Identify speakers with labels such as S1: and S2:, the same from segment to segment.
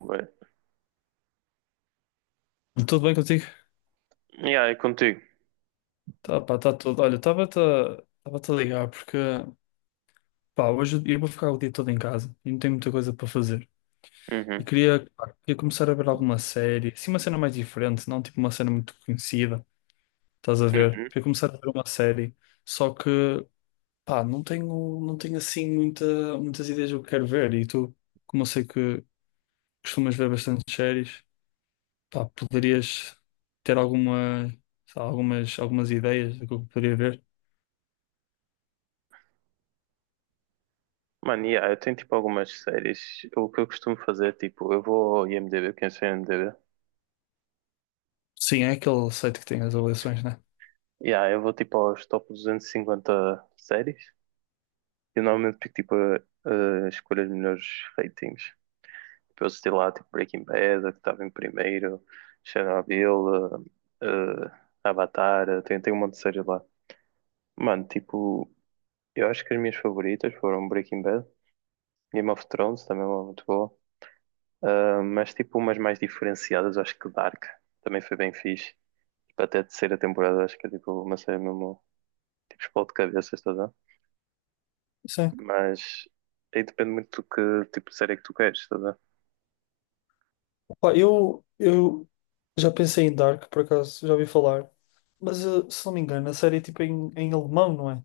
S1: Ué.
S2: Tudo bem contigo?
S1: Yeah, é contigo.
S2: Tá, pá, tá tudo. Olha, estava-te a ligar porque, pá, hoje eu vou ficar o dia todo em casa e não tenho muita coisa para fazer. E
S1: Uhum.
S2: queria, pá, queria começar a ver alguma série, assim uma cena mais diferente, não tipo uma cena muito conhecida, estás a ver?
S1: Uhum.
S2: Queria começar a ver uma série, só que, pá, não tenho assim muitas ideias do que quero ver. E tu, como eu sei que costumas ver bastante séries, pá, poderias ter alguma, sei lá, algumas ideias do que eu poderia ver?
S1: Mano, yeah, eu tenho tipo algumas séries. O que eu costumo fazer, tipo, eu vou ao IMDb, quem sei o IMDb.
S2: Sim, é aquele site que tem as avaliações, né?
S1: Yeah, eu vou tipo aos top 250 séries. E normalmente pico tipo a escolher os melhores ratings. Tipo, eu assisti lá tipo Breaking Bad, a que estava em primeiro, Chernobyl, eh, eh, Avatar, tem um monte de séries lá. Mano, tipo, eu acho que as minhas favoritas foram Breaking Bad, Game of Thrones também é uma muito boa. Ah, mas tipo umas mais diferenciadas, acho que Dark também foi bem fixe. Tipo, até a terceira temporada, acho que é tipo uma série mesmo, tipo, explode cabeças, estás a ver?
S2: Sim.
S1: Mas aí depende muito do que tipo de série que tu queres, estás a ver?
S2: Pá, eu já pensei em Dark, por acaso, já ouvi falar. Mas, se não me engano, a série é tipo em alemão, não é?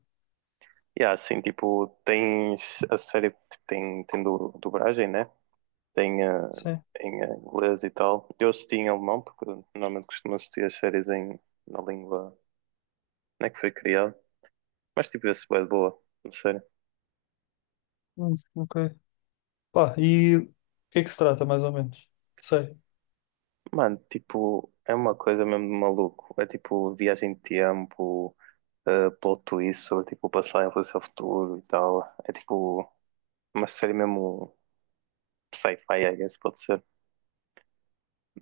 S1: E há, assim, tipo, tens a série, tipo, tem dublagem, né? Tem
S2: Sim.
S1: em inglês e tal. Eu assisti em alemão, porque normalmente costumo assistir as séries em, na língua, não é que foi criada. Mas tipo, esse é boa, não sei.
S2: Ok. Pá, e o que é que se trata, mais ou menos? Sei.
S1: Mano, tipo, é uma coisa mesmo de maluco. É tipo viagem de tempo, plot twist sobre tipo o passado, influência ao futuro e tal. É tipo uma série mesmo sci-fi, I guess, pode ser.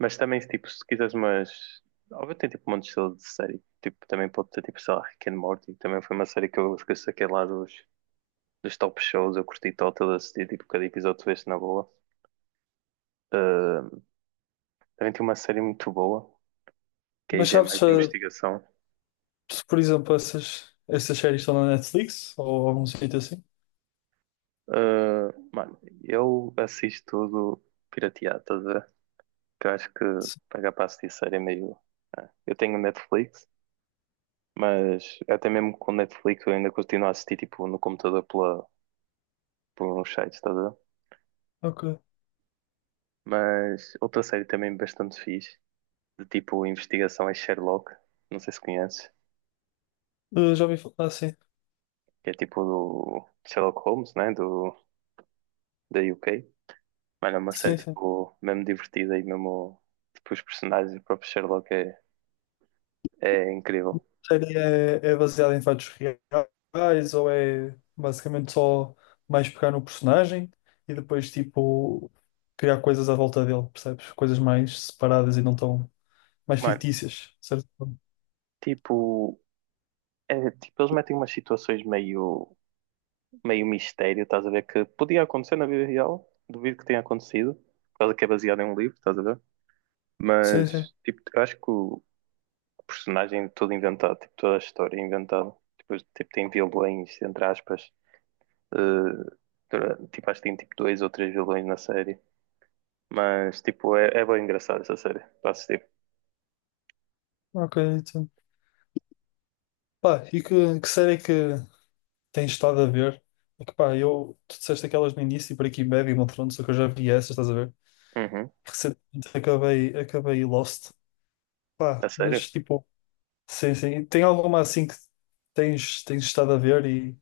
S1: Mas também, tipo, se quiseres, mas. Óbvio, tem tipo um monte de estilo de série. Tipo, também pode ter tipo, sei lá, Rick and Morty. Também foi uma série que eu esqueci aquele lá dos top shows. Eu curti total, assisti tipo cada episódio tu vês na boa. Uh, também tem uma série muito boa, que aí
S2: Mas
S1: já é
S2: sabes
S1: mais de
S2: se,
S1: investigação.
S2: se, por exemplo, essas séries estão na Netflix ou algum sítio assim?
S1: Mano, eu assisto tudo pirateado, estás a ver? Que eu acho que
S2: Sim.
S1: pagar para assistir série é meio. Eu tenho Netflix, mas até mesmo com Netflix eu ainda continuo a assistir tipo no computador pela, por uns sites, estás a ver?
S2: Ok.
S1: Mas outra série também bastante fixe, de tipo investigação é Sherlock, não sei se conheces,
S2: Já ouvi falar, ah, sim.
S1: que é tipo do Sherlock Holmes, né? Do, da UK. Mano, é uma série
S2: Sim, sim.
S1: tipo mesmo divertida e mesmo tipo, os personagens do próprio Sherlock é incrível.
S2: Série é, é baseada em fatos reais ou é basicamente só mais pegar no personagem e depois tipo criar coisas à volta dele, percebes? Coisas mais separadas e não tão mais
S1: Mano,
S2: fictícias, certo?
S1: tipo, é, tipo, eles metem umas situações meio, meio mistério, estás a ver? Que podia acontecer na vida real, duvido que tenha acontecido, por causa que é baseado em um livro, estás a ver?
S2: Sim, sim.
S1: Mas, tipo, eu acho que o personagem é todo inventado, tipo, toda a história é inventada. Depois, tipo, tem vilões, entre aspas, eh, tipo, acho que tem tipo dois ou três vilões na série. Mas, tipo, é bem engraçado essa série, para assistir.
S2: Ok, então. Pá, e que série é que tens estado a ver? É que pá, eu, tu disseste aquelas no início, Breaking Bad e Game of Thrones, só que eu já vi essas, estás a ver?
S1: Uhum,
S2: Recentemente acabei Lost.
S1: a
S2: Pá,
S1: sério?
S2: mas tipo, sim, sim. E tem alguma assim que tens estado a ver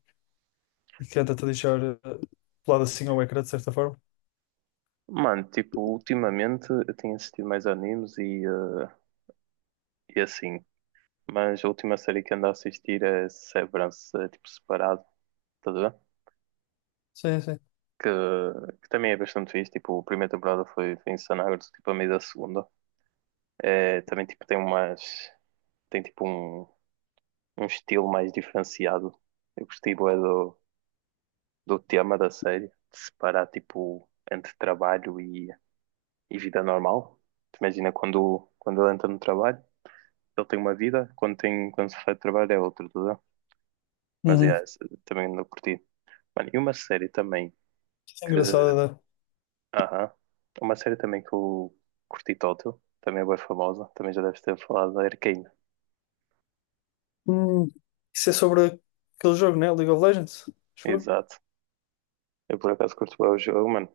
S2: e que tenta-te deixar colado assim ao ecrã, de certa forma?
S1: Mano, tipo, ultimamente eu tenho assistido mais animes e assim. Mas a última série que ando a assistir é Severance, tipo, separado, tá a ver?
S2: Sim, sim.
S1: Que, que também é bastante fixe. Tipo, a primeira temporada foi insana, agora estou, tipo, a meio da segunda. É, também, tipo, tem umas. Tem, tipo, um estilo mais diferenciado. Eu gostei, bué, do tema da série. De separar, tipo, entre trabalho e vida normal. Tu imagina quando ele entra no trabalho, ele tem uma vida. Quando se faz trabalho é outra, tá a ver? Mas,
S2: Uhum.
S1: também não curti. Mano, e uma série também
S2: Isso é
S1: que,
S2: engraçado, né?
S1: aham. Uma série também que eu curti Tótil, também é bem famosa, também já deves ter falado da Arcane.
S2: Hum, isso é sobre aquele jogo, né? League of Legends, acho eu.
S1: Exato. Eu por acaso curto bem o jogo, mano.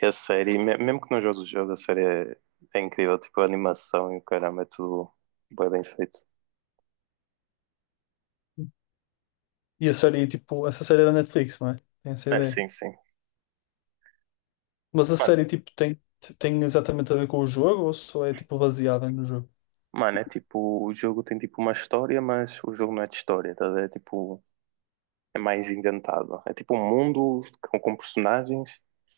S1: E a série, mesmo que não jogues o jogo, a série é incrível, tipo a animação e o caramba, é tudo bem, bem feito.
S2: E a série, tipo, essa série é da Netflix, não é? Tem essa
S1: É,
S2: ideia.
S1: sim, sim.
S2: Mas a
S1: Mano,
S2: série, tipo, tem, tem exatamente a ver com o jogo ou só é, tipo, baseada no jogo?
S1: mano, é tipo, o jogo tem tipo uma história, mas o jogo não é de história, tá a ver? É tipo é mais inventado. É tipo um mundo com personagens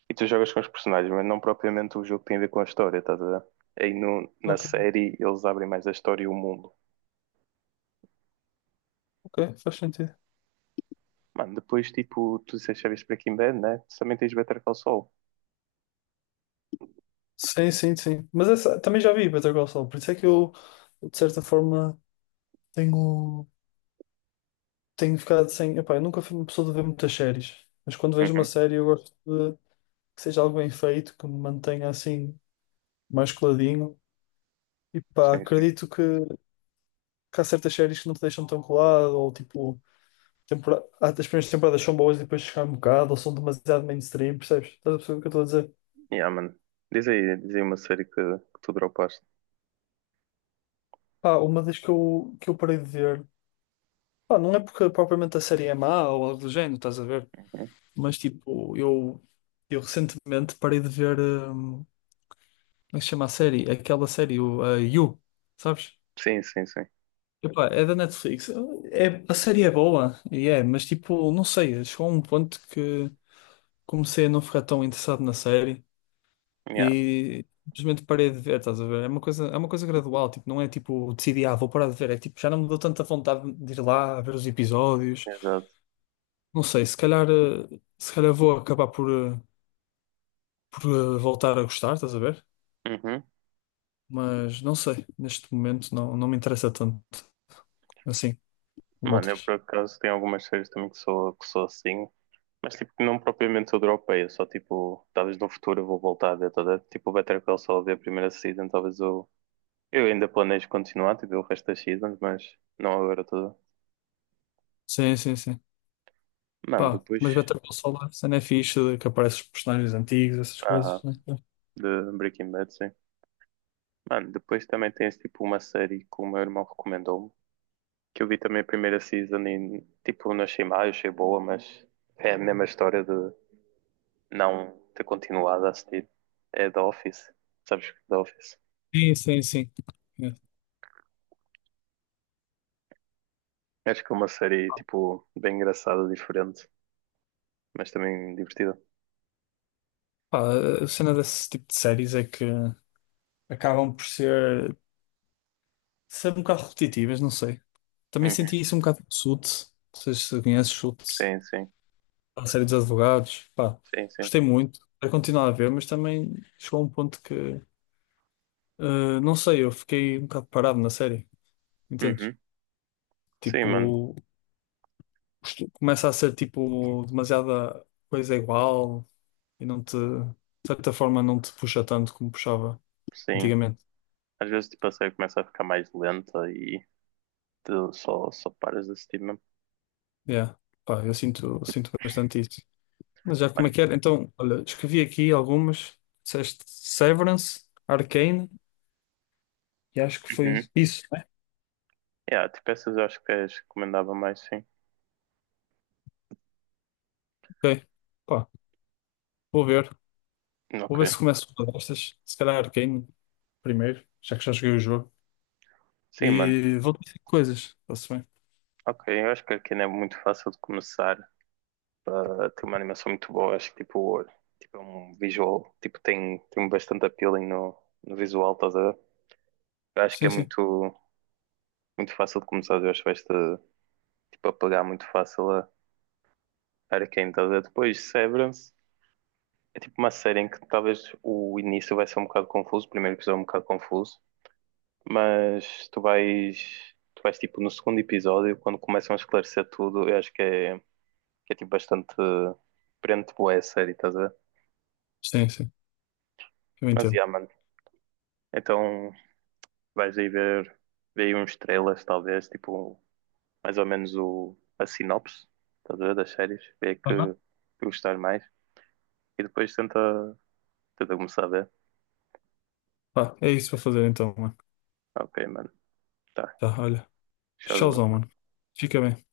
S1: e tu jogas com os personagens, mas não propriamente o jogo tem a ver com a história, estás a ver? Aí no, na
S2: Ok,
S1: série eles abrem mais a história e o mundo.
S2: ok, faz sentido.
S1: Mano, depois tipo, tu disseste já viste Breaking Bad, né? Tu também tens Better Call Saul.
S2: Sim, sim, sim. Mas essa, também já vi Better Call Saul, por isso é que eu, de certa forma, tenho, tenho ficado sem. Epá, eu nunca fui uma pessoa de ver muitas séries, mas quando vejo uma
S1: Uhum,
S2: série eu gosto de que seja algo bem feito, que me mantenha assim mais coladinho. E pá,
S1: sim, sim.
S2: acredito que há certas séries que não te deixam tão colado, ou tipo, tempora- há- as primeiras temporadas são boas e depois chegam um bocado, ou são demasiado mainstream, percebes? Estás a perceber o que eu estou a dizer?
S1: Yeah, mano. Diz aí uma série que tu dropaste.
S2: Pá, uma das que eu parei de ver. Pá, não é porque propriamente a série é má ou algo do género, estás a ver?
S1: Uhum.
S2: Mas tipo, eu recentemente parei de ver, como é que se chama a série? Aquela série, o, a You, sabes?
S1: Sim, sim, sim.
S2: Epá, é da Netflix. É, a série é boa, e é, mas tipo, não sei, chegou a um ponto que comecei a não ficar tão interessado na série
S1: Yeah,
S2: e simplesmente parei de ver, estás a ver? É uma coisa gradual, tipo, não é tipo, decidi, ah, vou parar de ver, é tipo, já não me deu tanta vontade de ir lá a ver os episódios.
S1: exato.
S2: Não sei, se calhar, se calhar vou acabar por, por voltar a gostar, estás a ver?
S1: Uhum.
S2: Mas não sei, neste momento não, não me interessa tanto assim como
S1: Mano, eu
S2: outras.
S1: por acaso tenho algumas séries também que sou assim. Mas tipo, não propriamente toda europeia, só tipo, talvez no futuro eu vou voltar a ver toda, tipo, o Better Call Saul ver a primeira season, talvez eu ainda planejo continuar, tipo, o resto das seasons, mas não agora toda.
S2: Sim, sim, sim.
S1: Mano,
S2: Pá,
S1: depois,
S2: mas Better Call Saul, a cena é fixe, que aparecem os personagens antigos, essas coisas.
S1: ah,
S2: Né?
S1: de Breaking Bad, sim. Mano, depois também tens tipo uma série que o meu irmão recomendou-me, que eu vi também a primeira season e tipo, não achei mal, achei boa, mas é a mesma história de não ter continuado a assistir. É The Office, sabes que The Office?
S2: Sim, sim, sim. É.
S1: Acho que é uma série, tipo, bem engraçada, diferente, mas também divertida.
S2: Pá, a cena desse tipo de séries é que acabam por ser, ser um bocado repetitivas, não sei. Também
S1: Uhum.
S2: senti isso um bocado com Suits, não sei se conheces Suits,
S1: Sim, sim.
S2: a série dos advogados. Pá,
S1: Sim, sim.
S2: gostei muito, quero continuar a ver, mas também chegou a um ponto que uh, não sei, eu fiquei um bocado parado na série, entendes?
S1: Uhum. Sim,
S2: Tipo,
S1: mano.
S2: isto começa a ser tipo demasiada coisa igual e não te, de certa forma, não te puxa tanto como puxava
S1: Sim.
S2: antigamente.
S1: Às vezes, tipo, a série começa a ficar mais lenta e tu só paras de assistir mesmo.
S2: Yeah. Pá, eu sinto, sinto bastante isso. Mas já como é
S1: Mano.
S2: que era? Então, olha, escrevi aqui algumas, disseste Severance, Arcane e acho que foi
S1: Uhum.
S2: isso, né?
S1: Yeah, tipo, essas eu acho que as recomendava mais, sim.
S2: Ok. Pá, vou ver. Vou ver se
S1: Ok.
S2: começo com uma destas. Se calhar Arcane primeiro, já que já joguei o jogo.
S1: Sim, mano.
S2: E vou ter coisas, está-se bem?
S1: Ok, eu acho que aqui não é muito fácil de começar para ter uma animação muito boa. Acho que, tipo, é um visual, tipo, tem bastante appealing no visual, estás a ver? Eu acho que é
S2: Sim, sim,
S1: muito fácil de começar, eu acho que vais-te tipo, a pegar muito fácil a Arcane, estás a ver? Depois Severance é tipo uma série em que talvez o início vai ser um bocado confuso, o primeiro episódio é um bocado confuso, mas tu vais tipo no segundo episódio, quando começam a esclarecer tudo, eu acho que é, tipo bastante prende boa a série, estás a ver?
S2: sim, eu
S1: Mas
S2: entendo.
S1: yeah, mano, então vais aí ver aí uns trailers, talvez, tipo, mais ou menos o, a sinopse, estás a ver, das séries, ver que,
S2: Tá,
S1: que gostar mais. E depois tenta começar a ver.
S2: tá. É isso para fazer então, mano.
S1: Ok, mano, tá,
S2: Tá, olha, tchauzão,
S1: Shazam.
S2: mano. Fica bem.